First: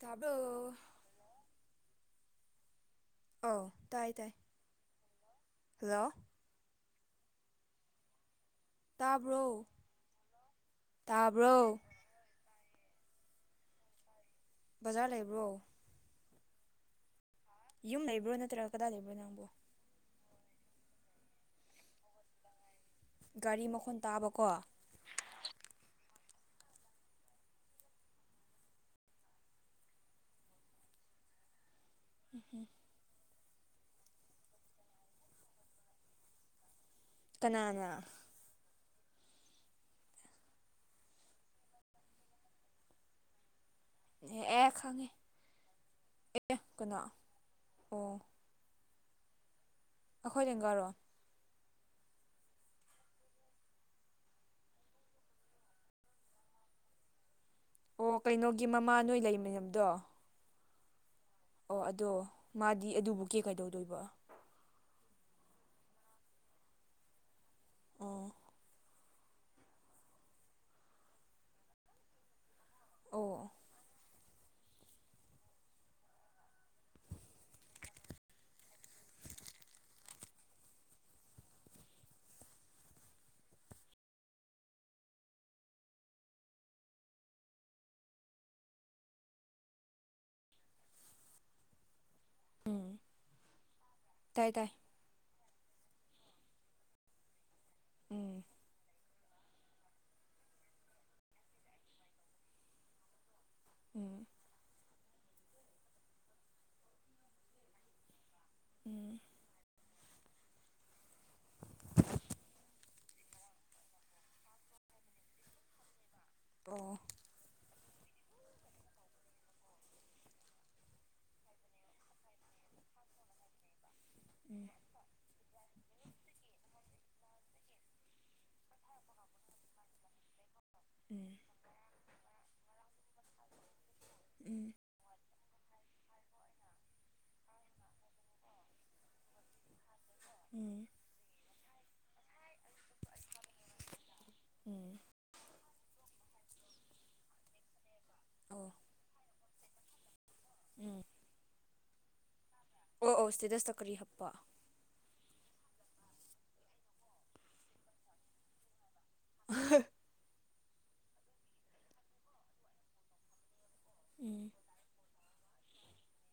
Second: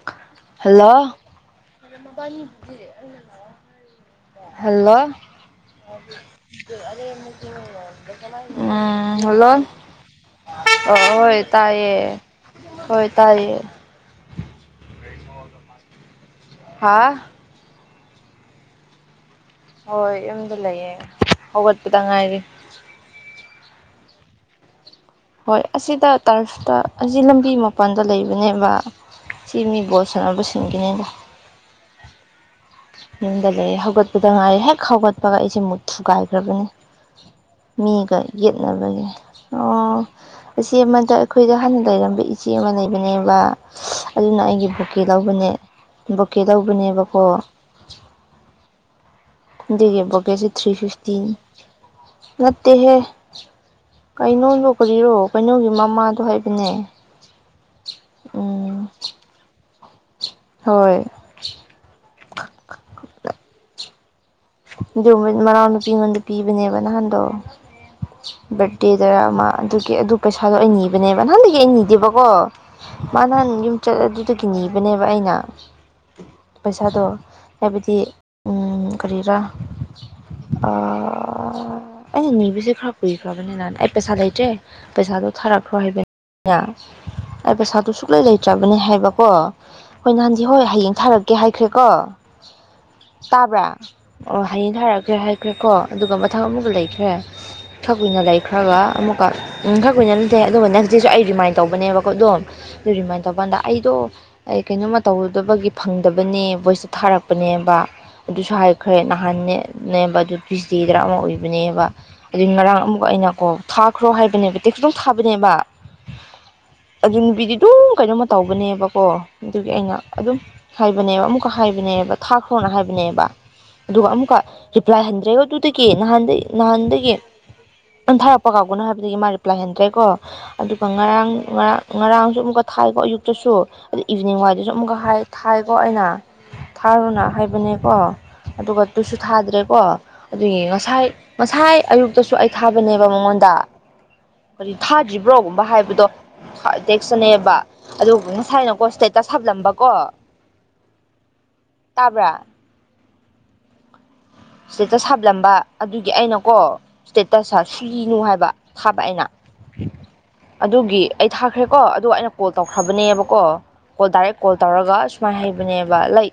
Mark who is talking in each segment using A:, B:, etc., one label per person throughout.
A: ꯇꯥꯕ꯭ꯔꯣ
B: ꯍꯜꯂꯣ
A: ꯑꯧ ꯇꯥꯏ ꯇꯥꯏ
B: ꯍꯜꯂꯣ [unintelligible]
A: ꯍꯜꯂꯣ
B: ꯎꯝ ꯍꯜꯂꯣ
A: ꯇꯥꯕ꯭ꯔꯣ
B: ꯑ ꯍꯣꯏ
A: ꯇꯥꯕ꯭ꯔꯣ
B: ꯇꯥꯏꯌꯦ ꯍꯣꯏ ꯇꯥꯏꯌꯦ
A: ꯕꯖꯥꯔ ꯂꯩꯕ꯭ꯔꯣ
B: ꯍꯥ
A: ꯌꯨꯝ ꯂꯩꯕ꯭ꯔꯣ ꯅꯠꯇ꯭ꯔꯒ ꯀꯗꯥꯏ ꯂꯩꯕ꯭ꯔꯣ ꯅꯪꯕꯣ꯫
B: ꯍꯣꯏ ꯌꯨꯝꯗ ꯂꯩꯌꯦ ꯍꯧꯒꯠꯄꯗ ꯉꯥꯏꯔꯤ꯫
A: ꯒꯥꯔꯤ ꯃꯈꯣꯟ ꯇꯥꯕꯀꯣ꯫
B: ꯍꯣꯏ ꯑꯁꯤꯗ ꯇꯔꯐꯇ ꯑꯁꯤ ꯂꯝꯕꯤ ꯃꯄꯥꯟꯗ ꯂꯩꯕꯅꯦꯕ꯫ ꯁꯤ ꯃꯤ ꯕꯣꯜ ꯁꯥꯟꯅꯕꯁꯤꯡꯒꯤꯅꯤꯗ꯫
A: [unintelligible]
B: ꯌꯨꯝꯗ ꯂꯩꯔꯦ ꯍꯧꯒꯠꯄꯗ ꯉꯥꯏꯔꯦ ꯍꯦꯛ ꯍꯧꯒꯠꯄꯒ ꯑꯩꯁꯦ ꯃꯨꯠ ꯊꯨꯒꯥꯏꯈ꯭ꯔꯕꯅꯤ꯫
A: ꯀꯅꯥꯅ
B: ꯃꯤꯒ ꯌꯦꯠꯅꯕꯒꯦ ꯑꯣ꯫ ꯏꯆꯦ ꯑꯃꯗ ꯑꯩꯈꯣꯏꯗ ꯍꯥꯟꯅ ꯂꯩꯔꯝꯕ ꯏꯆꯦ ꯑꯃ ꯂꯩꯕꯅꯦꯕ꯫ ꯑꯗꯨꯅ ꯑꯩꯒꯤ
A: ꯑꯦ
B: ꯕꯨꯀꯤ
A: ꯈꯪꯉꯦ
B: ꯂꯧꯕꯅꯦ ꯕꯨꯀꯤ
A: ꯑꯦ ꯀꯅꯥ
B: ꯂꯧꯕꯅꯦꯕꯀꯣ꯫
A: ꯑꯣ꯫
B: [unintelligible]
A: ꯑꯩꯈꯣꯏ
B: ꯕꯨꯀꯦꯁꯦꯢ ꯊ꯭ꯔꯤ
A: ꯂꯦꯡꯒꯥꯔꯣ
B: ꯐꯤꯐꯇꯤꯅꯤ ꯅꯠꯇꯦꯍꯦ꯫ ꯀꯩꯅꯣꯗꯣ ꯀꯔꯤꯔꯣ ꯀꯩꯅꯣꯒꯤ ꯃꯃꯥꯗꯣ ꯍꯥꯏꯕꯅꯦ
A: ꯑꯣ ꯀꯩꯅꯣꯒꯤ
B: ꯎꯝ
A: ꯃꯃꯥ ꯅꯣꯏ ꯂꯩꯃꯤꯟꯅꯝꯗꯣ꯫
B: ꯍꯣꯏ꯫
A: ꯑꯣ ꯑꯗꯣ ꯃꯥꯗꯤ ꯑꯗꯨꯕꯨ ꯀꯤ ꯀꯩꯗꯧꯗꯣꯏꯕ꯫
B: ꯃꯅꯥꯎ ꯅꯨꯄꯤ ꯑꯩꯉꯣꯟꯗ ꯄꯤꯕꯅꯦꯕ ꯅꯍꯥꯟꯗꯣ
A: ꯑꯣ
B: ꯕꯔꯗꯦ꯫ [unintelligible] ꯑꯃ ꯑꯗꯨꯒꯤ ꯑꯗꯨ ꯄꯩꯁꯥꯗꯣ ꯑꯩꯅ ꯅꯤꯕꯅꯦꯕ ꯅꯍꯥꯟꯗꯒꯤ ꯑꯩ ꯅꯤꯗꯦꯕꯀꯣ ꯃꯥ ꯅꯍꯥꯟ
A: ꯑꯣ
B: ꯌꯨꯝ ꯆꯠ ꯑꯗꯨꯗꯒꯤ ꯅꯤꯕꯅꯦꯕ ꯑꯩꯅ꯫ ꯄꯩꯁꯥꯗꯣ ꯍꯥꯏꯕꯗꯤ ꯎꯝ ꯀꯔꯤꯔꯥ꯫ ꯑ ꯑꯦꯅ ꯅꯤꯕꯁꯦ ꯈꯔ ꯀꯨꯏꯈꯔꯕꯅꯦꯅ ꯑꯩ ꯄꯩꯁꯥ ꯂꯩꯇ꯭ꯔꯦ꯫ ꯄꯩꯁꯥꯗꯣ ꯊꯔꯛꯈ꯭ꯔꯣ ꯍꯥꯏꯕ꯫ [unintelligible] ꯑꯩ ꯄꯩꯁꯥꯗꯣ ꯁꯨꯛꯂꯩ ꯂꯩꯇ꯭ꯔꯕꯅꯦ ꯍꯥꯏꯕꯀꯣ꯫ ꯍꯣꯏ ꯅꯍꯥꯟꯗꯤ ꯍꯣꯏ ꯍꯌꯦꯡ ꯊꯥꯔꯛꯀꯦ ꯍꯥꯏꯈ꯭ꯔꯦꯀꯣ
A: ꯎꯝ
B: ꯇꯥꯕ꯭ꯔꯥ? ꯑꯣ
A: ꯇꯥꯏ ꯇꯥꯏ
B: ꯍꯌꯦꯡ ꯊꯥꯔꯛꯈ꯭ꯔꯦ ꯍꯥꯏꯈ꯭ꯔꯦꯀꯣ ꯑꯗꯨꯒ ꯃꯊꯪ ꯑꯃꯨꯒ ꯂꯩꯈ꯭ꯔꯦ꯫ ꯊꯛ ꯀꯨꯏꯅ
A: ꯎꯝ
B: ꯂꯩꯈ꯭ꯔꯒ ꯑꯃꯨꯛ ꯀꯣ ꯎꯝ ꯈꯔ ꯀꯨꯏꯅ ꯂꯠꯇꯦ ꯑꯗꯨꯒ ꯅꯦꯛꯁ ꯗꯦꯁꯨ ꯑꯩ ꯔꯤꯃꯥꯏꯟ ꯇꯧꯕꯅꯦꯕꯀꯣ ꯑꯗꯨꯝ ꯑꯗꯨ ꯔꯤꯃꯥꯏꯟ ꯇꯧꯕꯀꯥꯟꯗ ꯑꯩꯗꯣ
A: ꯎꯝ
B: ꯑꯩ ꯀꯩꯅꯣꯝꯃ ꯇꯧꯗꯕꯒꯤ ꯐꯪꯗꯕꯅꯦ ꯚꯣꯏꯁꯇ ꯊꯥꯔꯛꯄꯅꯦꯕ ꯑꯗꯨꯁꯨ ꯍꯥꯏ ꯈꯔ
A: ꯎꯝ
B: ꯅꯍꯥꯟ-ꯅꯦ-ꯅꯦꯕ ꯑꯗꯨ ꯐꯤꯁ ꯗꯦꯗꯔ ꯑꯃ ꯑꯣꯏꯕꯅꯦꯕ꯫ ꯑꯗꯨꯏ ꯉꯔꯥꯡ ꯑꯃꯨꯛ ꯑꯩꯅ ꯀꯣ ꯊꯥꯈ꯭ꯔꯣ ꯍꯥꯏꯕꯅꯦꯕꯦ ꯇꯤꯈꯇꯪ ꯊꯥꯕꯅꯦꯕ
A: ꯑꯣ
B: ꯌꯨꯡꯕꯤꯗꯤ ꯑꯗꯨꯝ ꯀꯩꯅꯣꯝꯃ ꯇꯧꯕꯒꯅꯦꯕꯀꯣ ꯑꯗꯨꯒꯤ ꯑꯩꯅ ꯑꯗꯨꯝ ꯍꯥꯏꯕꯅꯦꯕ ꯑꯃꯨꯛꯀ ꯍꯥꯏꯕꯅꯦꯕ ꯊꯥꯈ꯭ꯔꯣꯅ ꯍꯥꯏꯕꯅꯦꯕ ꯑꯗꯨꯒ ꯑꯃꯨꯛꯀ ꯔꯤꯄ꯭ꯂꯥꯏ ꯍꯟꯗ꯭ꯔꯦꯕ ꯗꯨꯇꯀꯤ ꯅꯍꯥꯟꯗꯩ ꯅꯍꯥꯟꯗꯒꯤ ꯅꯪ ꯊꯥꯔꯛꯄ ꯀꯥꯎꯒꯅꯣ ꯍꯥꯏꯕꯗꯒꯤ ꯃꯥ ꯔꯤꯄ꯭ꯂꯥꯏ ꯍꯦꯟꯗ꯭ꯔꯦꯀꯣ ꯑꯗꯨꯒ ꯉꯔꯥꯡ
A: ꯎꯝ
B: ꯉꯔꯥꯡ ꯉꯔꯥꯡꯁꯨ ꯑꯃꯨꯛꯀ ꯊꯥꯏꯀꯣ ꯑꯌꯨꯛꯇꯁꯨ ꯑꯗ ꯏꯚꯤꯅꯤꯡ ꯋꯥꯏꯗꯨꯁꯨ
A: ꯎꯝ
B: ꯑꯃꯨꯛꯀ ꯍꯥꯏ ꯊꯥꯏꯀꯣ ꯑꯩꯅ ꯊꯥꯔꯨꯅ ꯍꯥꯏꯕꯅꯦꯀꯣ ꯑꯗꯨꯒ ꯇꯨꯁꯨ ꯊꯥꯗ꯭ꯔꯦꯀꯣ ꯑꯗꯨꯏ
A: ꯎꯝ
B: ꯉꯁꯥꯏ ꯉꯁꯥꯏ ꯑꯌꯨꯛꯇꯁꯨ ꯑꯩ ꯊꯥꯕꯅꯦꯕ ꯃꯉꯣꯟꯗ ꯀꯔꯤ
A: ꯎꯝ
B: ꯊꯥꯗ꯭ꯔꯤꯕ꯭ꯔꯣꯒꯨꯝꯕ ꯍꯥꯏꯕꯗꯣ ꯈꯥꯏꯇꯦꯛ ꯁꯅꯦꯕ ꯑꯗꯨꯕꯨ
A: ꯑꯣ
B: ꯉꯁꯥꯏꯅꯀꯣ ꯏꯁꯇꯦꯇꯁ ꯍꯥꯞꯂꯝꯕꯀꯣ
A: ꯎꯝ
B: ꯇꯥꯕ꯭ꯔꯥ
A: ꯑꯣ ꯑꯣ ꯁ꯭ꯇꯦꯇꯁꯇ ꯀꯔꯤ ꯍꯥꯞꯄ
B: ꯏꯁꯇꯦꯇꯁ ꯍꯥꯞꯂꯝꯕ ꯑꯗꯨꯒꯤ ꯑꯩꯅꯀꯣ ꯏꯁꯇꯦꯇꯁ ꯁꯨꯒꯤꯅꯨ ꯍꯥꯏꯕ ꯐꯥꯄ ꯑꯩꯅ ꯑꯗꯨꯒꯤ ꯑꯩ ꯊꯥꯈ꯭ꯔꯦꯀꯣ ꯑꯗꯨ ꯑꯩꯅ ꯀꯣꯜ ꯇꯧꯈ꯭ꯔꯕꯅꯦꯕꯀꯣ ꯀꯣꯜ ꯗꯥꯏꯔꯦꯛ
A: ꯎꯝ
B: ꯀꯣꯜ ꯇꯧꯔꯒ ꯁꯨꯃꯥꯏꯅ ꯍꯥꯏꯕꯅꯦꯕ ꯂꯩ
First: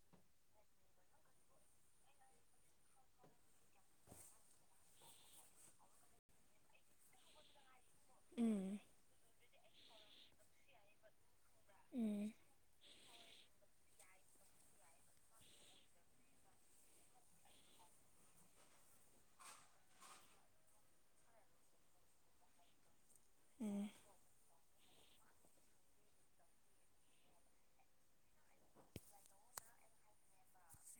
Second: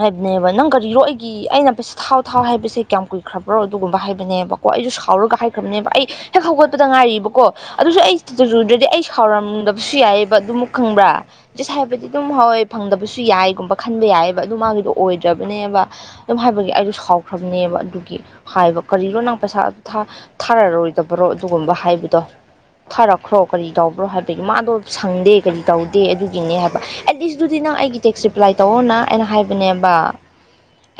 B: ꯍꯥꯏꯕꯅꯦꯕ ꯅꯪ ꯀꯔꯤꯔꯣ ꯑꯩꯒꯤ ꯑꯩꯅ ꯄꯩꯁ ꯊꯥꯎ ꯊꯥꯎ ꯍꯥꯏꯕꯁꯦ ꯀꯌꯥꯝ ꯀꯨꯏꯈ꯭ꯔꯕ꯭ꯔꯣ ꯑꯗꯨꯒꯨꯝꯕ ꯍꯥꯏꯕꯅꯦꯕꯀꯣ ꯑꯩꯁꯨ ꯁꯥꯎꯔꯒ ꯍꯥꯏꯈ꯭ꯔꯕꯅꯦꯕ ꯑꯩ ꯍꯦꯛ ꯍꯧꯒꯠꯄꯗ ꯉꯥꯏꯔꯤꯕꯀꯣ ꯑꯗꯨꯁꯨ ꯑꯩ
A: ꯎꯝ
B: ꯆꯨꯔꯨꯗ꯭ꯔꯗꯤ ꯑꯩ ꯁꯥꯎꯔꯝꯗꯕꯁꯨ ꯌꯥꯏꯑꯕ ꯑꯗꯨꯃꯛ ꯈꯪꯕ꯭ꯔ ꯖꯁ ꯍꯥꯏꯕꯗꯤ ꯑꯗꯨꯝ
A: ꯎꯝ
B: ꯍꯣꯏ ꯐꯪꯗꯕꯁꯨ ꯌꯥꯏꯒꯨꯝꯕ ꯈꯟꯕ ꯌꯥꯏꯑꯕ ꯑꯗꯨ ꯃꯥꯒꯤꯗꯣ ꯑꯣꯏꯗ꯭ꯔꯕꯅꯦꯕ ꯑꯗꯨꯝ ꯍꯥꯏꯕꯒꯤ ꯑꯩꯁꯨ ꯁꯥꯎꯈ꯭ꯔꯝꯅꯦꯕ ꯑꯗꯨꯒꯤ ꯍꯥꯏꯕ ꯀꯔꯤꯅꯣ ꯅꯪ ꯄꯩꯁꯥ ꯊꯥ ꯊꯥꯔꯔꯣꯏꯗꯕꯔꯣ ꯑꯗꯨꯒꯨꯝꯕ ꯍꯥꯏꯕꯗꯣ ꯊꯔꯛꯈ꯭ꯔꯣ ꯀꯔꯤ
A: ꯎꯝ
B: ꯇꯧꯕ꯭ꯔꯣ ꯍꯥꯏꯕꯒꯤ ꯃꯥꯗꯣ ꯁꯪꯗꯦ ꯀꯔꯤ ꯇꯧꯗꯦ ꯑꯗꯨꯒꯤꯅꯦ ꯍꯥꯏꯕ ꯑꯦꯠꯂꯤꯁꯇꯨꯗꯤ ꯅꯪ ꯑꯩꯒꯤ ꯇꯦꯛꯁ ꯔꯤꯄ꯭ꯂꯥꯏ ꯇꯧꯑꯣꯅ ꯑꯩꯅ ꯍꯥꯏꯕꯅꯦꯕ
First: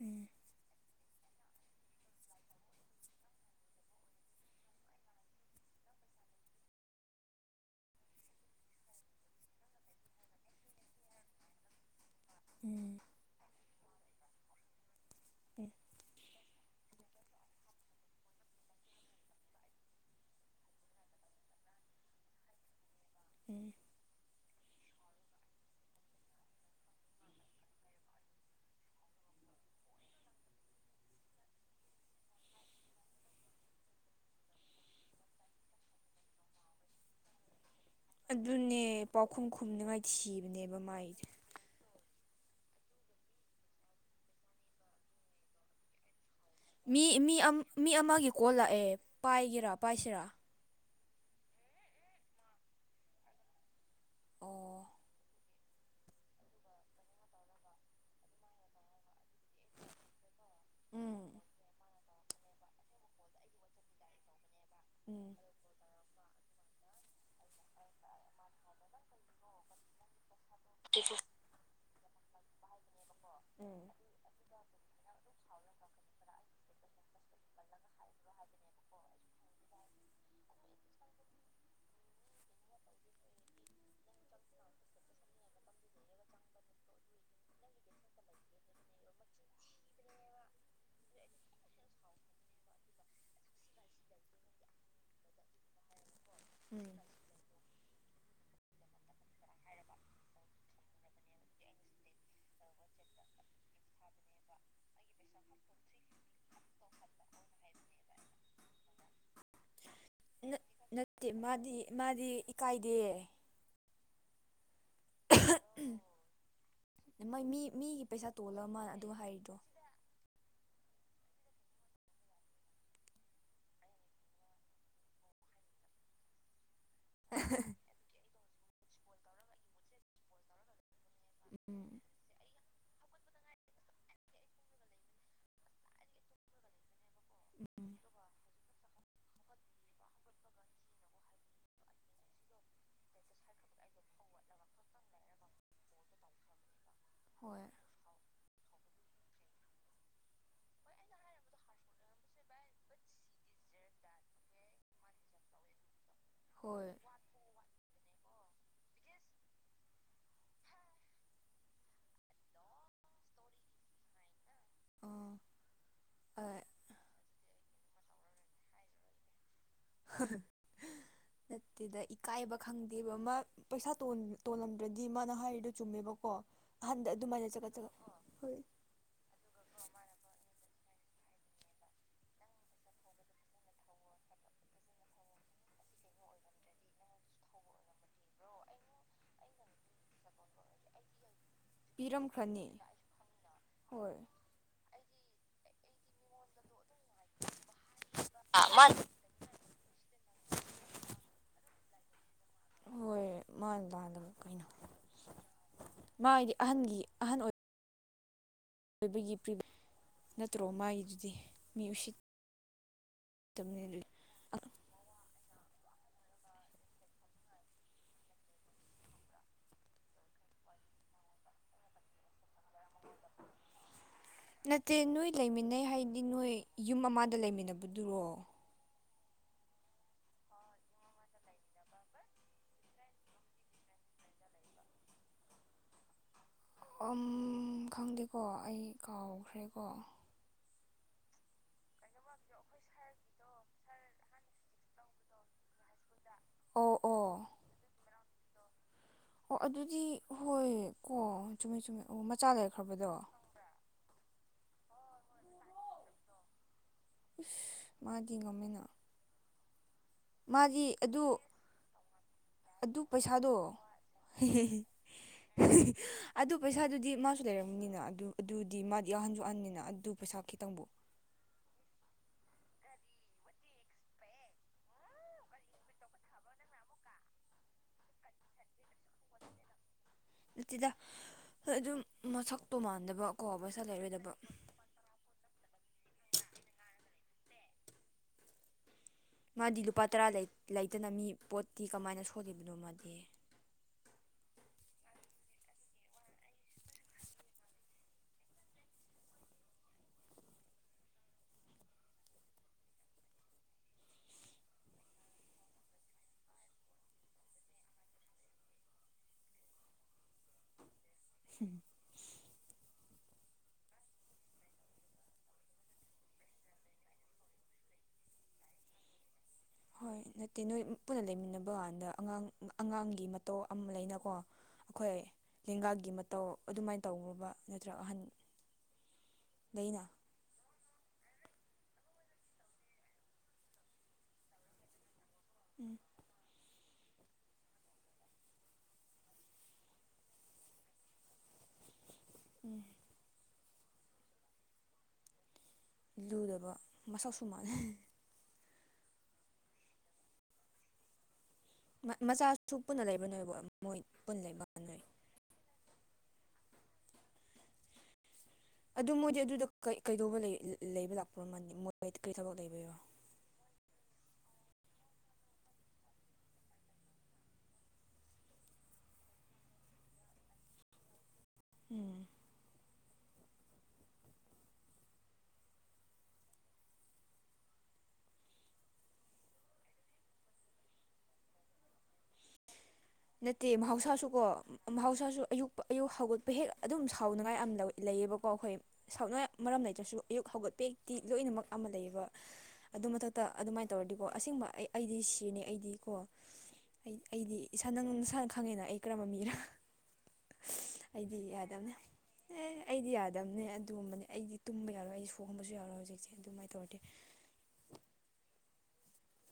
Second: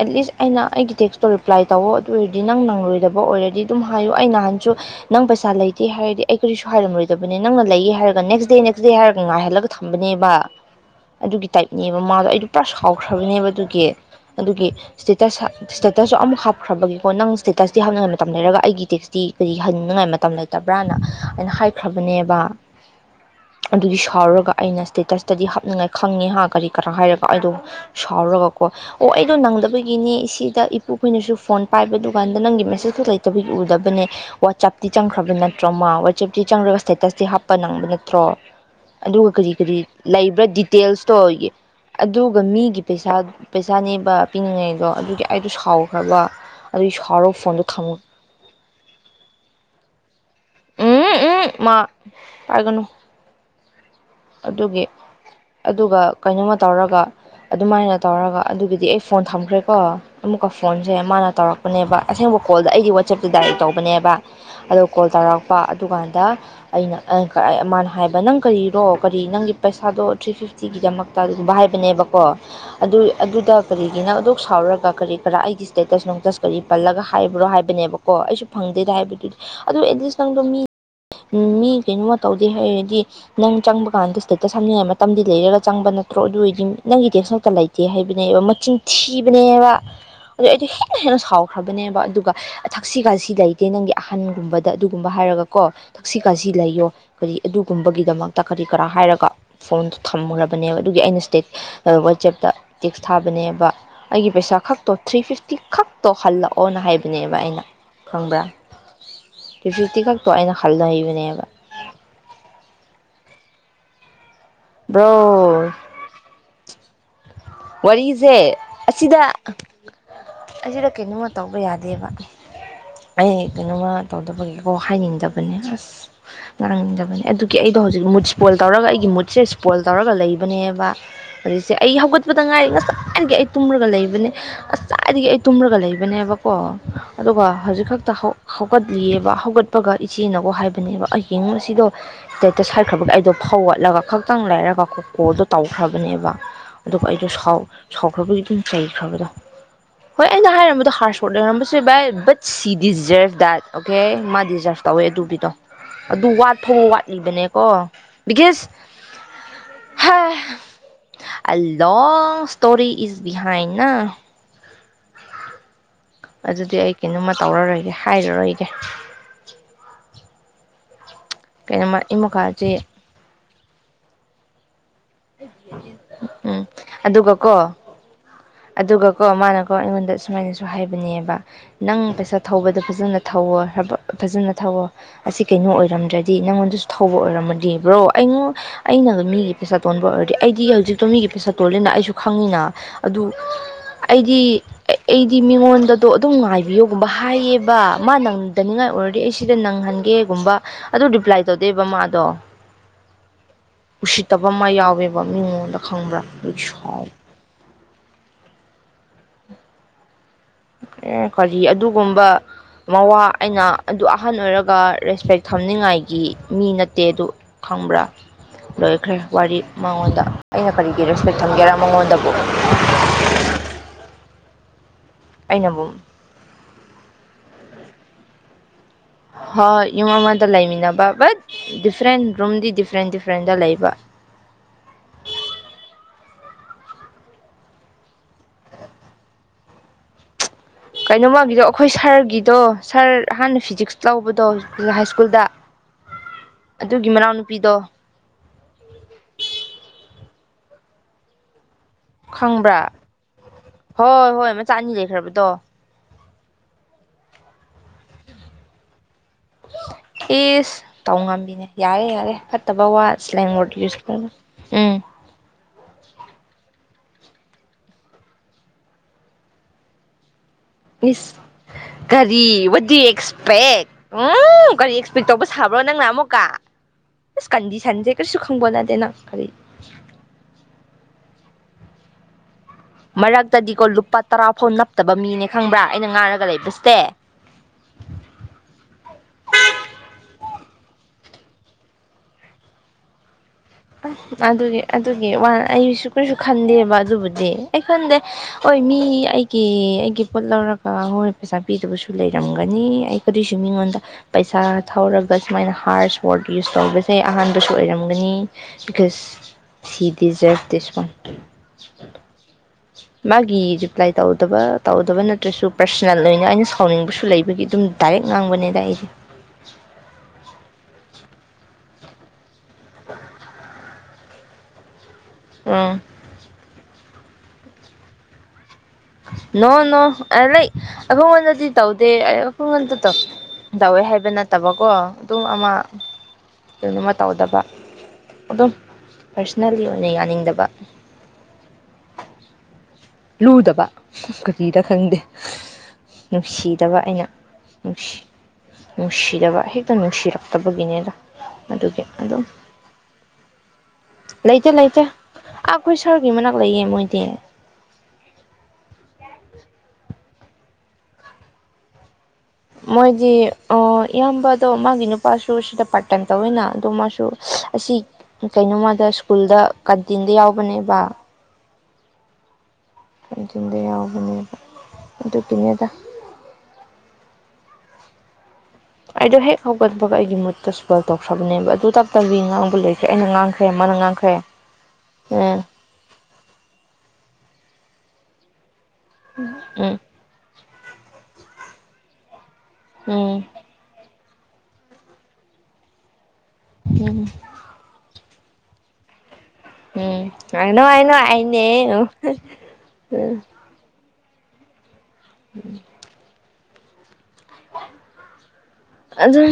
A: ꯎꯝ
B: ꯑꯩꯅ ꯑꯩꯒꯤ ꯇꯦꯛꯁꯇꯣ ꯔꯤꯄ꯭ꯂꯥꯏ ꯇꯧ‌‌‍‍‌ꯑꯣ ꯑꯗꯨ ꯑꯣꯏꯔꯗꯤ ꯅꯪ ꯅꯪꯂꯣꯏꯗꯕ ꯑꯣꯏꯔꯗꯤ ꯑꯗꯨꯝ ꯍꯥꯏꯌꯨ ꯑꯩ ꯅꯍꯥꯟꯁꯨ ꯅꯪ ꯄꯩꯁꯥ ꯂꯩꯇꯦ ꯍꯥꯏꯔꯗꯤ ꯑꯩ ꯀꯔꯤꯁꯨ ꯍꯥꯏꯔꯝꯂꯣꯏꯗꯕꯅꯤ ꯅꯪꯅ ꯂꯩꯌꯦ ꯍꯥꯏꯔꯒ ꯅꯦꯛꯁ ꯗꯦ ꯅꯦꯛꯁ ꯗꯦ ꯍꯥꯏꯔꯒ ꯉꯥꯏꯍꯜꯂꯒ ꯊꯝꯕꯅꯦꯕ ꯑꯗꯨꯒꯤ ꯇꯥꯏꯞꯅꯦꯕ ꯃꯥꯗꯣ ꯑꯩꯗꯨ ꯄꯨꯔꯥ
A: ꯎꯝ
B: ꯁꯥꯎꯈ꯭ꯔꯕꯅꯦꯕ ꯑꯗꯨꯒꯤ ꯑꯗꯨꯒꯤ ꯁ꯭ꯇꯦꯇꯁ
A: ꯎꯝ
B: ꯁ꯭ꯇꯦꯇꯁꯁꯨ ꯑꯃꯨꯛ ꯍꯥꯞꯈ꯭ꯔꯕꯒꯤ ꯑꯣ ꯅꯪ ꯁ꯭ꯇꯦꯇꯁꯇꯤ ꯍꯥꯞꯅꯉꯥꯏ ꯃꯇꯝ ꯂꯩꯔꯒ ꯑꯩꯒꯤ ꯇꯦꯛꯁꯇꯤ ꯀꯔꯤ ꯍꯟꯅꯤꯡꯉꯥꯏ ꯃꯇꯝ ꯂꯩꯇꯕ꯭ꯔꯥꯅ ꯑꯩꯅ ꯍꯥꯏ ꯈ꯭ꯔꯕꯅꯦꯕ
A: ꯎꯝ
B: ꯗꯨꯒꯤ ꯁꯥꯎꯔꯒ ꯑꯩꯅ ꯁ꯭ꯇꯦꯇꯁꯇꯗꯤ ꯍꯥꯞꯅꯤꯡꯉꯥꯏ ꯈꯪꯉꯦ ꯍꯥ ꯀꯔꯤ ꯀꯔꯥ ꯍꯥꯏꯔꯒ ꯑꯩꯗꯣ ꯁꯥꯎꯔꯒꯀꯣ ꯑꯣ ꯑꯩꯗꯣ ꯅꯪꯗꯕꯩ ꯒꯤꯅꯦ ꯏꯁꯤꯗ ꯏꯄꯨꯈꯣꯏꯅꯁꯨ ꯐꯣꯟ ꯄꯥꯏꯕꯗꯨꯀꯥꯟꯗ ꯅꯪꯒꯤ ꯃꯦꯁꯦꯁꯇꯨ ꯂꯩꯇꯕꯒꯤ ꯎꯗꯕꯅꯦ ꯋꯥꯆꯞꯇꯤ ꯆꯪꯈ꯭ꯔꯕ ꯅꯠꯇ꯭ꯔꯣ ꯃꯥ ꯋꯥꯆꯞꯇꯤ ꯆꯪꯔꯒ ꯁ꯭ꯇꯦꯇꯁꯇꯤ ꯍꯥꯞꯄ ꯅꯪꯕ ꯅꯠ ꯇ꯭ꯔꯣ
A: ꯑꯗꯨꯅꯦ
B: ꯑꯗꯨꯒ
A: ꯄꯥꯎꯈꯨꯝ
B: ꯀꯔꯤ ꯀꯔꯤ
A: ꯈꯨꯝꯅꯤꯉꯥꯏ
B: ꯂꯩꯕ꯭ꯔꯥ
A: ꯊꯤꯕꯅꯦꯕ ꯃꯥꯏꯗꯣ
B: ꯗꯤꯇꯦꯜꯁꯇꯣ ꯑꯗꯨꯒ ꯃꯤꯒꯤ ꯄꯩꯁꯥ ꯄꯩꯁꯥꯅꯦꯕ ꯄꯤꯅꯤꯡꯉꯥꯏꯗꯣ ꯑꯗꯨꯒꯤ ꯑꯩꯗꯣ ꯁꯥꯎꯈ꯭ꯔꯕ ꯑꯗꯨꯒꯤ
A: ꯃꯤ
B: ꯁꯥꯎꯔꯒ
A: ꯃꯤ ꯑꯝ
B: ꯐꯣꯟꯗꯣ
A: ꯃꯤ
B: ꯊꯝ
A: ꯑꯃꯒꯤ ꯀꯣꯜ ꯂꯥꯛꯑꯦ ꯄꯥꯏꯒꯦꯔꯥ ꯄꯥꯏꯁꯤꯔꯥ
B: ꯎꯝ ꯎꯝ ꯃꯥ ꯄꯥꯏꯒꯅꯨ
A: ꯑꯣ
B: ꯑꯗꯨꯒꯤ ꯑꯗꯨꯒ ꯀꯩꯅꯣꯃ ꯇꯧꯔꯒ ꯑꯗꯨꯃꯥꯏꯅ ꯇꯧꯔꯒ ꯑꯗꯨꯒꯤꯗꯤ ꯑꯩ ꯐꯣꯟ ꯊꯝ ꯀꯣ ꯑꯃꯨꯛꯀ ꯐꯣꯟꯁꯦ
A: ꯎꯝ
B: ꯃꯥꯅ ꯇꯧꯔꯛꯄꯅꯦꯕ ꯑꯁꯦꯡꯕ ꯀꯣꯜꯗ ꯑꯩꯗꯤ ꯋꯥꯆꯞꯇ ꯗꯥꯏꯔꯦꯛ ꯇꯧꯕꯅꯦꯕ ꯑꯗꯣ ꯀꯣꯜ
A: ꯎꯝ
B: ꯇꯧꯔꯛꯄ ꯑꯗꯨꯀꯥꯟꯗ ꯑꯩꯅ ꯑ ꯀꯛꯑꯦ ꯃꯥꯅ ꯍꯥꯏꯕ ꯅꯪ ꯀꯔꯤꯔꯣ ꯀꯔꯤ ꯅꯪꯒꯤ ꯄꯩꯁꯥꯗꯣ ꯊ꯭ꯔꯤ ꯐꯤꯞ ꯇꯤꯒꯤꯗꯃꯛꯇ ꯑꯗꯨꯗ ꯕꯥꯏꯕꯅꯦꯕꯀꯣ ꯑꯗꯨ ꯑꯗꯨꯗ
A: ꯎꯝ
B: ꯀꯔꯤꯒꯤꯅ ꯑꯗꯨꯛ ꯁꯥꯎꯔꯒ ꯀꯔꯤ ꯀꯔꯥ ꯑꯩꯒꯤ ꯁ꯭ꯇꯦꯇꯁ ꯅꯨꯡꯇꯁ ꯀꯔꯤ ꯄꯜꯂꯒ ꯍꯥꯏꯕ꯭ꯔꯣ ꯍꯥꯏꯕꯅꯦꯕꯀꯣ ꯑꯩꯁꯨ ꯐꯪꯗꯦꯗ ꯍꯥꯏꯕꯗꯨꯗꯤ ꯑꯗꯨ ꯑꯦꯠꯂꯤꯁ ꯅꯪꯗꯣ ꯃꯤ ꯃꯤ ꯀꯩꯅꯣꯃ ꯇꯧꯗꯦ ꯍꯥꯏꯔꯗꯤ ꯅꯪ ꯆꯪꯕ ꯀꯥꯟꯗ ꯁ꯭ꯇꯦꯇꯁ ꯍꯞꯅꯤꯡꯉꯥꯏ ꯃꯇꯝꯗꯤ ꯂꯩꯔꯒ ꯆꯪꯕ ꯅꯠꯇ꯭ꯔꯣ ꯑꯗꯨ ꯑꯣꯏꯗꯤ ꯅꯪꯒꯤ ꯇꯦꯛꯁꯃꯛꯇ ꯂꯩ ꯠꯇꯦ ꯍꯥꯏꯕꯅꯦꯕ ꯃꯆꯤꯟ ꯊꯤꯕꯅꯦꯕ ꯑꯗꯨ ꯑꯩꯗꯣ ꯍꯦꯟꯅ ꯍꯦꯟꯅ ꯁꯥꯎꯈ꯭ꯔꯕꯅꯦꯕ ꯑꯗꯨꯒ ꯊꯛꯁꯤ ꯀꯥꯁꯤ ꯂꯩꯇꯦ ꯅꯪꯒꯤ ꯑꯍꯟꯒꯨꯝꯕꯗ ꯑꯗꯨꯒꯨꯝꯕ ꯍꯥꯏꯔꯒ ꯀꯣ ꯊꯛꯁꯤ ꯈꯥꯁꯤ ꯂꯩꯌꯣ
A: ꯎꯝ
B: ꯀꯔꯤ ꯑꯗꯨꯒꯨꯝꯕꯒꯤꯗꯃꯛꯇ ꯀꯔꯤ ꯀꯔꯥ ꯍꯥꯏꯔꯒ ꯐꯣꯟꯗꯨ ꯊꯝꯃꯔꯕ ꯅꯦꯕ ꯑꯗꯨꯒꯤ ꯑꯩꯅ ꯁ꯭ꯇꯦꯠ ꯋꯥꯆꯦꯞꯇ ꯇꯦꯛꯁ ꯊꯥꯕꯅꯦꯕ ꯑꯩꯒꯤ ꯄꯩꯁꯥ ꯈꯛꯇꯣ ꯊ꯭ꯔꯤ ꯐꯤꯐꯇꯤ ꯈꯛꯇꯣ ꯍꯜꯂꯛꯑꯣꯅ ꯍꯥꯏꯕꯅꯦꯕ ꯑꯩꯅ ꯈꯪꯕ꯭ꯔꯥ ꯇꯨ ꯐꯤꯐꯇꯤ ꯈꯛꯇꯣ ꯑꯩꯅ ꯈꯜꯂ
A: ꯅꯠꯇꯦ
B: ꯍꯩꯕꯅꯦꯕ
A: ꯃꯥꯗꯤ ꯃꯥꯗꯤ ꯏꯀꯥꯏꯗꯦ
B: ꯗꯣ
A: ꯃꯣꯏ ꯃꯤ ꯃꯤꯒꯤ ꯄꯩꯁꯥ
B: ꯋꯥꯔꯤꯁꯦ
A: ꯇꯣꯜꯂꯒ ꯃꯥꯅ ꯑꯗꯨ
B: ꯑꯁꯤꯗ
A: ꯍꯥꯏꯔꯤꯗꯣ
B: ꯑꯁꯤꯗ ꯀꯩꯅꯣꯝꯃ ꯇꯧꯕ ꯌꯥꯗꯦꯕ ꯑꯩ ꯀꯩꯅꯣꯝꯃ ꯇꯧꯗꯕꯒꯤꯀꯣ ꯍꯥꯏꯅꯤꯡꯗꯕꯅꯦ ꯑꯁ ꯉꯥꯡꯅꯤꯡꯗꯕ ꯑꯗꯨꯒꯤ ꯑꯩꯗꯣ ꯍꯧꯖꯤꯛ ꯃꯨꯠ ꯁ꯭ꯄꯣꯜ ꯇꯧꯔꯒ ꯑꯩꯒꯤ ꯃꯨꯠꯁꯦ ꯏꯁ꯭ꯄꯣꯜ ꯇꯧꯔꯒ ꯂꯩꯕꯅꯦꯕ ꯍꯧꯁꯦ ꯑꯩ
A: ꯎꯝ
B: ꯍꯧꯒꯠꯄꯗ ꯉꯥꯏꯔꯤ ꯉꯁ ꯉꯥꯏꯅꯒꯤ ꯑꯩ ꯇꯨꯝꯃꯒ ꯂꯩꯕꯅꯦ ꯑꯁꯥꯏꯏꯗꯒꯤ ꯑꯩ ꯇꯨꯝꯔꯒ ꯂꯩꯕꯅꯦꯕꯀꯣ ꯑꯗꯨꯒ ꯍꯧꯖꯤꯛ
A: ꯎꯝ
B: ꯈꯛꯇ ꯍꯧꯒꯠꯂꯤꯑꯕ ꯍꯧꯒꯠ ꯀꯞꯄꯒ ꯏꯆꯦꯅꯒꯣ ꯍꯥꯏꯕꯅꯦꯕ ꯑꯩꯒꯤꯡ ꯑꯁꯤꯗꯣ ꯇꯇ ꯁꯥꯏꯠꯈ꯭ꯔꯕꯗ ꯑꯩꯗꯣ ꯐꯧꯒꯠꯂꯒ ꯈꯛꯇꯪ ꯂꯩꯔꯒ ꯀꯣꯀꯣꯗꯣ ꯇꯧꯈ꯭ꯔꯕꯅꯦꯕ ꯑꯗꯨꯒ ꯑꯩꯗꯣꯥꯎ
A: ꯍꯣꯏ
B: ꯁꯥꯎꯈ꯭ꯔꯕꯒꯤ ꯑꯗꯨꯝ ꯆꯩꯈ꯭ꯔꯕꯗꯣ ꯍꯣꯏ ꯑꯩꯅ ꯍꯥꯏꯔꯝꯕꯗꯣ ꯍꯥꯔ ꯁꯣꯠ ꯂꯩꯔꯝꯕꯁꯨ ꯌꯥ ꯕꯥꯏ ꯕꯠ ꯁꯤ ꯗꯤꯖꯔꯞ ꯗꯦꯠ ꯑꯣꯀꯦ ꯃꯥ ꯗꯤꯖꯥꯔꯞ ꯇꯧꯋꯦ ꯑꯗꯨꯒꯤꯗꯣ ꯑꯗꯨ ꯋꯥꯠꯊꯣꯡ
A: ꯍꯣꯏ
B: ꯋꯥꯠꯂꯤꯕꯅꯦꯀꯣ ꯀꯥꯁ ꯍ ꯑ ꯂꯣꯡ ꯏꯁꯇꯣꯔꯤ ꯏꯖ ꯕꯤꯍꯥꯏꯟ [inaudible]
A: ꯑꯥ
B: ꯑꯗꯨꯗꯤ ꯑꯩ ꯀꯩꯅꯣꯝꯃ ꯇꯧꯔꯔꯣꯏꯒꯦ ꯍꯥꯏꯔꯔꯣꯏꯒꯦ ꯀꯩꯅꯣꯝꯃ
A: ꯅꯠꯇꯦꯗ ꯏꯀꯥꯏꯕ
B: ꯑꯃꯨꯛꯀꯥꯁꯦ
A: ꯈꯪꯗꯦꯕ ꯑꯃ ꯄꯩꯁꯥ ꯇꯣꯟ ꯇꯣꯜꯂꯝꯗ꯭ꯔꯗꯤ ꯃꯥꯅ ꯍꯥꯏꯔꯤꯗꯣ ꯆꯨꯝꯃꯦꯕꯀꯣ
B: ꯎꯝ
A: ꯑꯍꯟꯗ
B: ꯑꯗꯨꯒ
A: ꯑꯗꯨꯃꯥꯏꯅ ꯆꯥꯒꯠ ꯆꯥꯒꯠ ꯍꯣꯢ
B: ꯑꯗꯨꯒꯀꯣ ꯀꯣ ꯃꯥꯅꯀꯣ ꯑꯩꯉꯣꯟꯗ ꯁꯨꯃꯥꯏꯅꯁꯨ ꯍꯥꯏꯕꯅꯦꯕ ꯅꯪ ꯄꯩꯁꯥ ꯊꯧꯕꯗꯣ ꯐꯖꯅ ꯊꯧꯋꯣ ꯐꯖꯅ ꯊꯧꯋꯣ ꯑꯁꯤ ꯀꯩꯅꯣ ꯑꯣꯏꯔꯝꯗ꯭ꯔꯗꯤ ꯅꯪꯉꯣꯟꯗꯁꯨ ꯊꯧꯕ ꯑꯣꯏꯔꯝꯃꯗꯤꯕ꯭ꯔꯣ ꯑꯩꯉꯣꯟ ꯑꯩꯅꯒ ꯃꯤꯒꯤ ꯄꯩꯁꯥ ꯇꯣꯟꯕ ꯑꯣꯏꯔꯗꯤ ꯑꯩꯗꯤ ꯍꯧꯖꯤꯛꯇꯣ ꯃꯤꯒꯤ ꯄꯩꯁꯥ ꯇꯣꯜꯂꯦꯅ ꯑꯩꯁꯨ ꯈꯪꯉꯤꯅ
A: ꯄꯤꯔꯝꯈ꯭ꯔꯅꯤ
B: ꯑꯗꯨ
A: ꯍꯣꯏ
B: ꯑꯩꯗꯤ ꯑꯦ ꯑꯩꯗꯤ ꯃꯤꯉꯣꯟꯗꯗꯣ ꯑꯗꯨꯝ ꯉꯥꯏꯕꯤꯌꯣꯒꯨꯝꯕ ꯍꯥꯏꯌꯦꯕ ꯃꯥ ꯅꯪꯗꯅꯤꯡꯉꯥꯏ ꯑꯣꯏꯔꯗꯤ ꯑꯩꯁ ꯁꯤꯗ ꯅꯪꯍꯟꯒꯦꯒꯨꯝꯕ ꯑꯗꯨ ꯔꯤꯄ꯭ꯂꯥꯏ ꯇꯧꯗꯦꯕ ꯃꯥꯗꯣ
A: ꯍꯣꯏ ꯃꯥꯅꯦ ꯃꯥ ꯑꯗꯨ [inaudible]
B: ꯑꯕ ꯑꯃ ꯌꯥꯎꯋꯦꯕ ꯃꯤ ꯃꯉꯣꯟꯗ ꯈꯪꯕ꯭ꯔꯥ ꯑꯗꯨꯒꯤ ꯁꯥꯎ
A: ꯑꯍꯥꯟ ꯑꯣꯏꯕꯒꯤ ꯄ
B: ꯑꯦ ꯀꯔꯤ ꯑꯗꯨꯒꯨꯝꯕ ꯃꯋꯥ ꯑꯩꯅ
A: ꯎꯁꯤꯠꯇꯕꯅꯦ
B: ꯑꯗꯨ ꯑꯍꯟ
A: ꯑꯗꯨꯗꯤ
B: ꯑꯣꯏꯔꯒ ꯔꯦꯁꯄꯦꯛ ꯊꯝꯅꯤꯉꯥꯏꯒꯤ ꯃꯤ ꯅꯠꯇꯦ ꯑꯗꯨ ꯈꯪꯕ꯭ꯔꯥ ꯂꯣꯏꯈ꯭ꯔꯦ ꯋꯥꯔꯤ ꯃꯉꯣꯟꯗ ꯑꯩꯅ ꯀꯔꯤꯒꯤ ꯔꯦꯁꯄꯦꯛ ꯊꯝꯒꯦꯔꯥ ꯃꯉꯣꯟꯗꯕꯨ
A: ꯅꯠꯇꯦ ꯅꯣꯏ ꯂꯩꯃꯤꯟꯅꯩ
B: ꯑꯩꯅꯕꯨ
A: ꯍꯥꯏ ꯍꯥꯏꯗꯤ ꯅꯣꯏ ꯌꯨꯝ ꯑꯃꯗ ꯂꯩꯃꯤꯟꯅꯕꯗꯨꯔꯣ
B: ꯍꯣꯏ ꯌꯨꯝ ꯑꯃꯗ ꯂꯩꯃꯤꯟꯅꯕ ꯕꯠ ꯗꯤꯐ꯭ꯔꯦꯟ ꯔꯨꯝꯗꯤ ꯗꯤꯐ꯭ꯔꯦꯟ ꯗꯤꯐ꯭ꯔꯦꯟꯗ ꯂꯩꯕ
A: ꯎꯝ ꯈꯪꯗꯦꯀꯣ ꯑꯩ ꯀꯥꯎꯈ꯭ꯔꯦꯀꯣ
B: ꯀꯩꯅꯣ ꯃꯥꯒꯤꯗꯣ ꯑꯩꯈꯣꯏ ꯁꯥꯔꯒꯤꯗꯣ ꯁꯥꯔ ꯍꯥꯟꯅ ꯐꯤꯖꯤꯛꯁ ꯂꯥꯎꯕꯗꯣ ꯍꯥꯏ ꯁ꯭ꯀꯨꯜꯗ
A: ꯑꯣ
B: ꯑꯗꯨꯒꯤ
A: ꯑꯣ
B: ꯃꯅꯥꯎꯅꯨꯄꯤꯗꯣ
A: ꯑꯣ ꯑꯗꯨꯗꯤ ꯍꯣꯏ ꯀꯣ ꯆꯨꯝꯃꯦ ꯆꯨꯝꯃꯦ ꯑꯣ ꯃꯆꯥ
B: ꯈꯪꯕ꯭ꯔꯥ
A: ꯂꯩꯈ꯭ꯔꯕꯗꯣ
B: ꯍꯣꯏ ꯍꯣꯏ ꯃꯆꯥ ꯑꯅꯤ ꯂꯩꯈ꯭ꯔꯕꯗꯣ
A: ꯃꯥꯗꯤ ꯉꯝꯃꯤꯅ
B: ꯑ [inaudible] ꯑꯦꯁ ꯇꯧ
A: ꯑꯗꯨ
B: ꯉꯝꯃꯤꯅꯦ ꯌꯥꯔꯦ ꯌꯥꯔꯦ ꯐꯠꯇꯕ
A: ꯑꯗꯨ
B: ꯋꯥ ꯁꯂꯥꯏ
A: ꯄꯩꯁꯥꯗꯣ
B: ꯕꯣꯔꯗ ꯌꯨꯁ ꯇꯧ ꯎꯝ
A: ꯑꯗꯨ ꯄꯩꯁꯥꯗꯨꯗꯤ ꯃꯥꯁꯨ ꯂꯩꯔꯝꯅꯤꯅ ꯑꯗꯨ ꯑꯗꯨꯗꯤ ꯃꯥꯗꯤ ꯌꯥꯍꯟꯁꯨ ꯑꯍꯟꯅꯤꯅ ꯑꯗꯨ ꯄꯩꯁꯥ ꯈꯤꯇꯪꯕꯨ
B: ꯀꯔꯤꯗꯤ [inaudible] ꯑꯦꯛꯁꯄꯦꯛ ꯎꯝ ꯀꯔꯤ ꯑꯦꯛꯁꯄꯦꯛ ꯇꯧꯕ ꯁꯥꯕ꯭ꯔꯣ ꯅꯪꯅ ꯑꯃꯨꯛꯀ ꯢꯁ ꯀꯟꯗꯤ ꯁꯟꯖꯦ ꯀꯔꯤꯁꯨ ꯈꯪꯕ ꯅꯠꯇꯦ ꯅꯪ ꯀꯔꯤ
A: ꯅꯠꯇꯦꯗ ꯍꯣꯏ ꯑꯗꯨꯝ ꯃꯁꯛꯇꯣ ꯃꯥꯟꯗꯕ ꯀꯣ ꯕꯩꯁꯥ ꯂꯩꯔꯣꯏꯗꯕ
B: ꯐꯠꯇꯕ ꯃꯤꯅꯦ ꯈꯪꯕ꯭ꯔꯥ ꯑꯩꯅ ꯉꯥꯡꯔꯒ ꯂꯩꯕꯁꯦ
A: ꯃꯥꯗꯤ ꯂꯨꯄꯥ ꯇꯔꯥ ꯂꯩꯇꯅ ꯃꯤ ꯄꯣꯠꯇꯤ ꯀꯃꯥꯏꯅ ꯁꯣꯜꯂꯤꯕꯅꯣ ꯃꯥꯗꯤ
B: ꯑ ꯑꯗꯨꯒꯤ ꯑꯗꯨꯒꯤ ꯋꯥ ꯑꯩꯁꯨ ꯀꯔꯤꯁꯨ ꯈꯟꯗꯦꯕ ꯑꯗꯨꯕꯨꯗꯤ ꯈꯟꯗꯦ ꯍꯣꯏ ꯃꯤ ꯑꯩꯒꯤ ꯑꯩꯒꯤ ꯄꯣꯠ ꯂꯧꯔꯒ ꯃꯣꯏ ꯄꯩꯁꯥ ꯄꯤꯗꯕꯁꯨ ꯂꯩꯔꯝꯒꯅꯤ ꯑꯩ ꯀꯔꯤꯁꯨ ꯃꯤꯉꯣꯟꯗ ꯄꯩꯁꯥ ꯊꯧꯔꯒ ꯁꯨꯃꯥꯏꯅ ꯍꯥꯔꯁ ꯋꯥꯔꯗ ꯌꯨꯁ ꯇꯧꯕꯁꯦ ꯑꯍꯥꯟꯕꯁꯨ ꯑꯣꯏꯔꯝꯒꯅꯤ ꯀꯥꯁ ꯊꯗꯤꯖ ꯇꯁꯄ
A: ꯎ
B: [inaudible]
A: [inaudible]
B: ꯃꯥꯒꯤ ꯔꯤꯄ꯭ꯂꯥꯏ ꯇꯧꯗꯕ ꯇꯧꯗꯕ ꯅꯠꯇ꯭ꯔꯁꯨ ꯄꯔꯁꯣꯅꯦꯜ ꯑꯣꯏꯅ ꯑꯩꯅ ꯁꯥꯎꯅꯤꯡꯕꯁꯨ ꯂꯩꯕꯒꯤ ꯑꯗꯨꯝ ꯗꯥꯏꯔꯦꯛ ꯉꯥꯡꯕꯅꯦꯗ ꯑꯩꯁꯨ
A: ꯍꯣꯏ ꯅꯠꯇꯦ ꯅꯣꯏ ꯄꯨꯟꯅ ꯂꯩꯃꯤꯟꯅꯕ ꯀꯥꯟꯗ ꯑꯉꯥꯡ ꯑꯉꯥꯡꯒꯤ ꯃꯇꯧ ꯑꯃ ꯂꯩꯅꯀꯣ ꯑꯩꯈꯣꯏ
B: ꯎꯝ
A: ꯂꯦꯡꯒꯥꯥꯛꯒꯤ ꯃꯇꯧ ꯑꯗꯨꯃꯥꯏꯅ ꯇꯧꯅꯨꯕ ꯅꯠꯇ꯭ꯔꯒ ꯑꯍꯟ
B: ꯅꯣ ꯅꯣ
A: ꯂꯩꯅ
B: ꯂꯩ [inaudible] ꯑꯩꯈꯉꯣꯟꯗꯗꯤ ꯇꯧꯗꯦ ꯑꯩ ꯑꯩꯈꯣꯏꯉꯣꯟꯗ ꯇꯧꯋꯦ ꯍꯥꯏꯕ ꯅꯠꯇꯕꯀꯣ ꯑꯗꯨ ꯑꯃ
A: ꯎꯝ
B: ꯑꯗꯨꯃ ꯇꯧꯗꯕ ꯑꯗꯨꯝ ꯄꯔꯁꯅꯦꯜꯂꯤ ꯑꯣꯏꯅ ꯌꯥꯅꯤꯡꯗꯕ
A: ꯎꯝ
B: ꯂꯨꯗꯕ ꯁꯪꯁꯀꯨꯇꯤꯗ ꯈꯪꯗꯦ
A: ꯂꯨꯗꯕ
B: ꯅꯨꯡꯁꯤꯗꯕ ꯑꯩꯅ
A: ꯃꯁꯛꯁꯨ ꯃꯥꯟ
B: ꯅꯨꯡꯁꯤ ꯅꯨꯡꯁꯤꯕ ꯍꯦꯛꯇ ꯅꯨꯡꯁꯤꯔꯛꯇꯕꯒꯤꯅꯦꯅ
A: ꯃꯆꯥꯁꯨ ꯄꯨꯟꯅ ꯂꯩꯕ ꯅꯣꯏꯕꯣ ꯃꯣꯏ ꯄꯨꯟꯅ ꯂꯩꯕ ꯉꯥꯟꯅꯣꯏ
B: ꯑꯈꯣꯏꯁꯔ ꯀꯃ ꯂ ꯂꯩꯦ ꯃꯣꯏꯗꯤ
A: ꯑꯗꯨ ꯃꯣꯏꯗꯤ ꯑꯗꯨꯗ ꯀꯩꯗꯧꯕ ꯂꯩꯕ ꯂꯥꯛꯄ ꯃꯥꯜꯦ ꯃꯣꯏ ꯀꯔꯤ ꯊꯕꯛ ꯂꯩꯕ
B: ꯃꯣꯏꯗꯤ ꯑꯣ ꯏꯌꯥꯝꯕ ꯑꯗꯣ ꯃꯥꯒꯤ ꯅꯨꯄꯥꯁꯨ ꯁꯤꯗ ꯄꯥꯔꯠ ꯇꯥꯏꯝ ꯇꯧꯋꯤꯅ ꯑꯗꯣ ꯃꯥꯁꯨ ꯑꯁꯤ ꯀꯩꯅꯣꯃꯗ ꯁ꯭ꯀꯨꯜꯗ ꯀꯥꯇꯤꯟꯗ ꯌꯥꯎꯕꯅꯦꯕ
A: ꯎꯝ
B: ꯇꯩ ꯌꯥꯥꯎꯕ ꯇꯄꯤꯅꯦꯗ ꯑꯩꯗꯣ ꯍꯦꯛ ꯍꯧꯒꯠꯄꯒ ꯑꯩꯒꯤ ꯃꯨꯠꯇꯁꯨꯜ ꯇꯧꯈ꯭ꯔꯕꯅꯦꯕ ꯑꯗꯨ ꯇꯇꯕꯤ ꯉꯥꯡꯕ ꯂꯩ
A: ꯅꯠꯇꯦ ꯃꯍꯧꯁꯥꯁꯨ ꯀꯣ ꯃꯍꯧꯁꯥꯁꯨ
B: ꯎꯝ
A: ꯑꯌꯨꯛ ꯑꯌꯨꯛ ꯍꯧꯒꯠꯄ ꯍꯦꯛ ꯑꯗꯨꯝ ꯁꯥꯎꯅꯉꯥꯏ ꯌꯥꯝ ꯂꯩꯌꯦꯕꯀꯣ ꯑꯩꯈꯣꯏ ꯁꯥꯎꯅꯤꯡꯉꯥꯏ ꯃꯔꯝ
B: ꯎꯝ
A: ꯂꯩꯇ꯭ꯔꯁꯨ ꯑꯌꯨꯛ ꯍꯧꯒꯠꯄꯛꯇꯤ ꯂꯣꯏꯅꯃꯛ ꯑꯃ ꯂꯩꯌꯦꯕ ꯑꯗꯨ ꯃꯊꯛꯇ
B: ꯎꯝ
A: ꯑꯗꯨꯃꯥꯏꯅ ꯇꯧꯔꯗꯤꯀꯣ ꯑꯁꯦꯡꯕ ꯑꯩ ꯑꯩꯗꯤ ꯁꯤꯅꯤ ꯑꯩꯗꯤꯀꯣ ꯑꯩꯗꯤ ꯏꯁꯥ ꯅꯪ ꯅꯁꯥꯅ ꯈꯪꯉꯦꯅ ꯑꯩ ꯀꯔꯝꯕ ꯃꯤꯔ
B: ꯎꯝ ꯎꯝ ꯑꯥꯏꯅꯣ ꯑꯥꯏꯅꯣ
A: ꯑꯩꯗꯤ
B: ꯑꯥꯏꯅꯦ
A: ꯌꯥꯗꯕꯅꯦ ꯑꯦ ꯑꯩꯗꯤ ꯌꯥꯗꯝꯕꯅꯦ ꯑꯗꯨꯒꯨꯝꯕꯅꯦ ꯑꯩꯗꯤ ꯇꯨꯝꯕ ꯌꯥꯎꯔꯣꯏ ꯑꯩ ꯁꯣꯛꯍꯝꯕꯁꯨ ꯌꯥꯎꯔꯣꯏ ꯍꯧꯖꯤꯛꯁꯦ ꯑꯗꯨꯃꯥꯏꯅ ꯇꯧꯔꯗꯤ
B: ꯑꯗꯨ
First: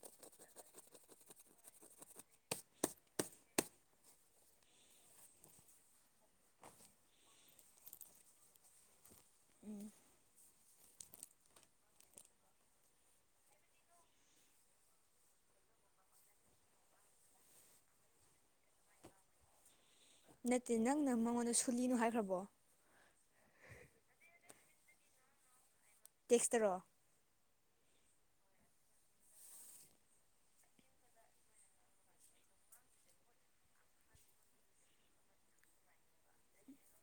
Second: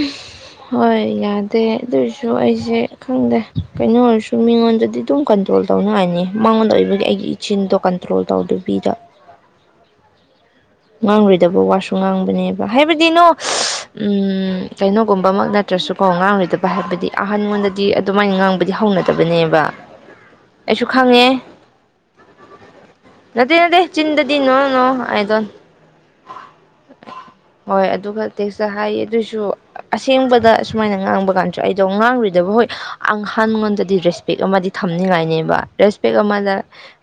B: ꯍꯣꯏ ꯌꯥꯗꯦ ꯑꯗꯨꯔꯁꯨ ꯑꯩꯁꯦ ꯈꯪꯗꯦ ꯀꯩꯅꯣ ꯑꯣꯏꯔꯁꯨ ꯃꯤꯉꯣꯟꯗꯗꯤ ꯑꯗꯨꯝ ꯀꯟꯇ꯭ꯔꯣꯜ ꯇꯧꯅꯉꯥꯏꯅꯤ ꯃꯉꯣꯟꯗ ꯑꯣꯏꯕꯒꯤ ꯑꯩꯒꯤ ꯏꯆꯤꯟꯗꯣ ꯀꯟꯇ꯭ꯔꯣꯜ ꯇꯧꯗꯕꯤꯗ
A: ꯎꯝ
B: ꯉꯥꯡꯂꯣꯏꯗꯕ ꯋꯥꯁꯨ ꯉꯥꯡꯕꯅꯦꯕ ꯍꯥꯏꯕꯗꯤ ꯅꯣ ꯎꯝ ꯀꯩꯅꯣꯒꯨꯝꯕꯃꯛ ꯅ ꯅꯠꯇ꯭ꯔꯁꯨ ꯀꯣ ꯉꯥꯡꯂꯣꯏꯗꯕ ꯍꯥꯏꯕꯗꯤ ꯑꯍꯟꯉꯣꯟꯗꯗꯤ ꯑꯗꯨꯃꯥꯏꯅ ꯉꯥꯡꯕꯗꯤ ꯍꯧꯅꯗꯕꯅꯦꯕ
A: ꯅꯠꯇꯦ
B: ꯑꯩꯁꯨ
A: ꯅꯪꯅ
B: ꯈꯪꯉꯦ
A: ꯃꯉꯣꯟꯗ ꯁꯨꯂꯤꯅꯣ ꯍꯥꯏꯈ꯭ꯔꯕꯣ
B: ꯅꯠꯇꯦ ꯅꯠꯇꯦ ꯆꯤꯟꯗꯗꯤ ꯅꯣꯅꯣ ꯏ ꯗꯣꯟ
A: ꯇꯦꯁꯇꯔꯣ
B: ꯍꯣꯏ ꯑꯗꯨꯒ ꯇꯦꯁꯇ ꯍꯥꯏꯌꯦ ꯑꯗꯨꯏꯁꯨ ꯑꯁꯦꯡꯕꯗ ꯁꯨꯃꯥꯏꯅ ꯉꯥꯡꯕ ꯀꯥꯟꯁꯨ ꯑꯩꯗꯣ ꯉꯥꯡꯔꯣꯏꯗꯕ ꯍꯣꯏ ꯑꯪꯍꯟꯉꯣꯟꯗꯗꯤ ꯔꯦꯁ ꯄꯦꯛ ꯑꯃꯗꯤ ꯊꯝꯅꯤꯡꯉꯥꯏꯅꯦꯕ ꯔꯦꯁꯄꯦꯛ ꯑꯃꯅ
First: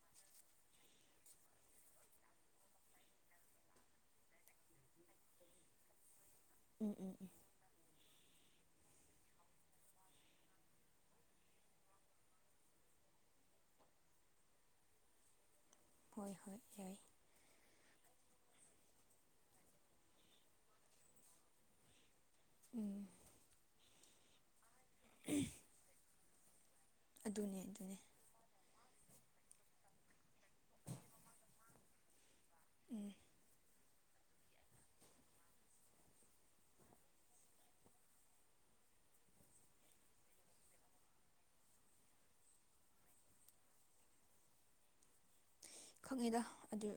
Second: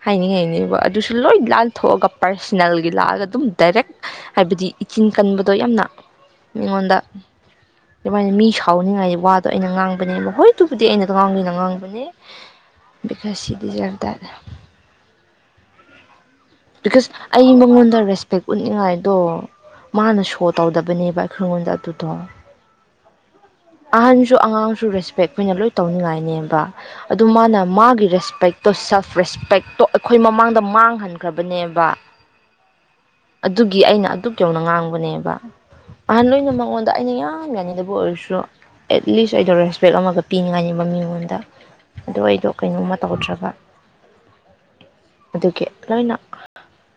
B: ꯍꯥꯏꯅꯤꯡ ꯍꯥꯏꯅꯦꯕ ꯑꯗꯨꯁꯨ ꯂꯣꯏ ꯂꯥꯥꯟꯊꯣꯛꯑꯒ ꯄꯔꯁꯅꯦꯜꯒꯤ ꯂꯥꯛꯑꯒ ꯑꯗꯨꯝ ꯗꯥꯏꯔꯦꯛ ꯍꯥꯏꯕꯗꯤ ꯏꯆꯤꯟ ꯀꯟꯕꯗꯣ ꯌꯥꯝꯅ
A: ꯎꯝ
B: ꯃꯤꯉꯣꯟꯗ
A: ꯎꯝ ꯎꯝ
B: ꯑꯗꯨꯃꯥꯏꯅ ꯃꯤ ꯁꯥꯎꯅꯤꯡꯉꯥꯏꯗꯤ ꯋꯥꯗꯣ ꯑꯩꯅ ꯉꯥꯡꯕꯅꯦ ꯃꯈꯣꯏꯗꯨꯕꯨꯗꯤ ꯑꯩꯅꯗ ꯉꯥꯡꯗꯅ ꯉꯥꯡꯕꯅꯦ ꯕꯦꯔꯥꯁꯤꯗꯤ ꯌꯥꯝꯇꯥꯠꯂ
A: ꯍꯣꯏ ꯍꯣꯏ ꯌꯥꯏ
B: ꯕꯤꯀꯁ ꯑꯩ ꯃꯉꯣꯟꯗ ꯔꯦꯁꯄꯦꯛ ꯎꯠꯅꯤꯡꯉꯥꯏꯗꯣ ꯃꯥꯅ ꯁꯣ ꯇꯧꯗꯕꯅꯦꯕ ꯑꯩꯉꯣꯟꯗ ꯑꯗꯨꯗꯣ
A: ꯎꯝ
B: ꯑꯍꯟꯖꯨ ꯑꯉꯥꯡꯖꯨ ꯔꯦꯁꯄꯦꯛ ꯑꯩꯈꯣꯏꯅ ꯂꯣꯏ ꯇꯧꯅꯤꯡꯉꯥꯏꯅꯦꯕ ꯑꯗꯨ ꯃꯥꯅ
A: ꯑꯗꯨꯅꯦ ꯑꯗꯨꯅꯦ
B: ꯃꯥꯒꯤ ꯔꯦꯁꯄꯦꯛ ꯇꯣ ꯁꯦꯜꯄ ꯔꯦꯁꯄꯦꯛꯇꯣ ꯑꯩꯈꯣꯏ ꯃꯃꯥꯡꯗ ꯃꯥꯡꯍꯟꯈ꯭ꯔꯕꯅꯦꯕ
A: ꯎꯝ
B: ꯑꯗꯨꯒꯤ ꯑꯩꯅ ꯑꯗꯨꯛ ꯌꯧꯅ ꯉꯥꯡꯕꯅꯦꯕ ꯑꯍꯟ ꯅꯣꯏꯅ ꯃꯉꯣꯟꯗ ꯑꯩꯅ ꯌꯥꯝ ꯌꯥꯅꯤꯡꯗꯕ ꯑꯣꯏꯔꯁꯨ ꯑꯦꯠꯂꯤꯁ ꯑꯩꯗꯣ ꯔꯦꯁꯄꯦꯛ ꯑꯃꯒ ꯄꯤꯅꯤꯡꯉꯥꯏꯅꯤꯕ ꯃꯤꯉꯣꯟꯗ ꯑꯗꯣ ꯑꯩꯗꯣ ꯀꯩꯅꯣꯝꯃ ꯇꯧꯗ꯭ꯔꯒ ꯑꯗꯨꯒꯤ ꯂꯣꯏꯅ
A: ꯈꯪꯉꯤꯗ ꯑꯗꯨ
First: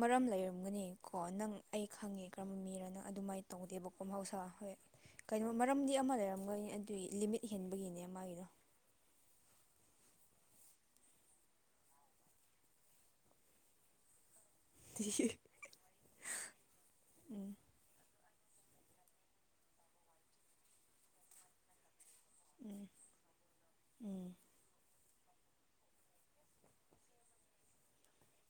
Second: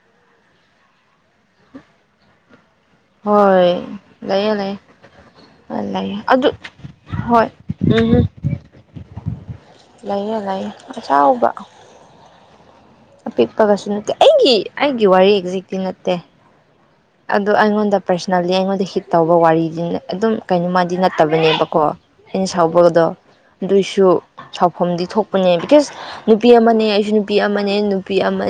A: ꯃꯔꯝ ꯂꯩꯔꯝꯒꯅꯤ ꯀꯣ ꯅꯪ ꯑꯩ ꯈꯪꯉꯦ ꯀꯔꯝꯕ ꯃꯤꯔꯅ ꯑꯗꯨꯃꯥꯏꯅ
B: ꯍꯣꯏ
A: ꯇꯧꯗꯦꯕ ꯀꯣ
B: ꯂꯩꯌꯦ
A: ꯃꯍꯧꯁꯥ ꯍꯣꯏ꯫
B: ꯂꯩꯌꯦ
A: ꯀꯩꯅꯣ
B: ꯍꯣꯏ
A: ꯃꯔꯝꯗꯤ ꯑꯃ
B: ꯂꯩꯌꯦ ꯑꯗꯨ
A: ꯂꯩꯔꯝꯒꯅꯤ ꯑꯗꯨꯒꯤ ꯂꯤꯃꯤꯠ
B: ꯍꯣꯏ
A: ꯍꯦꯟꯕꯒꯤꯅꯦ
B: ꯎꯝꯍꯝ
A: ꯃꯥꯒꯤꯗꯣ꯫
B: ꯂꯩꯌꯦ ꯂꯩꯌꯦ ꯑꯆꯥꯎꯕ꯫ ꯑꯄꯤꯛꯄꯒꯁꯨ ꯅꯠꯇꯦ ꯑꯩꯒꯤ ꯑꯩꯒꯤ ꯋꯥꯔꯤ ꯑꯦꯛꯖꯦꯛꯇꯤ ꯅꯠꯇꯦ꯫
A: ꯎꯝ
B: ꯑꯗꯣ ꯑꯩꯉꯣꯟꯗ ꯄꯔꯁꯅꯦꯜꯂꯤ ꯑꯩꯉꯣꯟꯗ ꯍꯤꯠ ꯇꯧꯕ ꯋꯥꯔꯤꯗꯤꯅ ꯑꯗꯨꯝ ꯀꯩꯅꯣꯃꯗꯤ ꯅꯠꯇꯕꯅꯦꯕꯀꯣ꯫ ꯑꯩꯅ
A: ꯎꯝ
B: ꯁꯥꯎꯕꯒꯗꯣ ꯑꯗꯨꯏꯁꯨ꯫
A: ꯎꯝ
B: ꯁꯥꯎꯐꯝꯗꯤ ꯊꯣꯛꯄꯅꯦ ꯕꯤꯀꯁ ꯅꯨꯄꯤ ꯑꯃꯅꯦ ꯑꯩꯁꯨ ꯅꯨꯄꯤ ꯑꯃꯅꯦ ꯅꯨꯄꯤ ꯑꯃ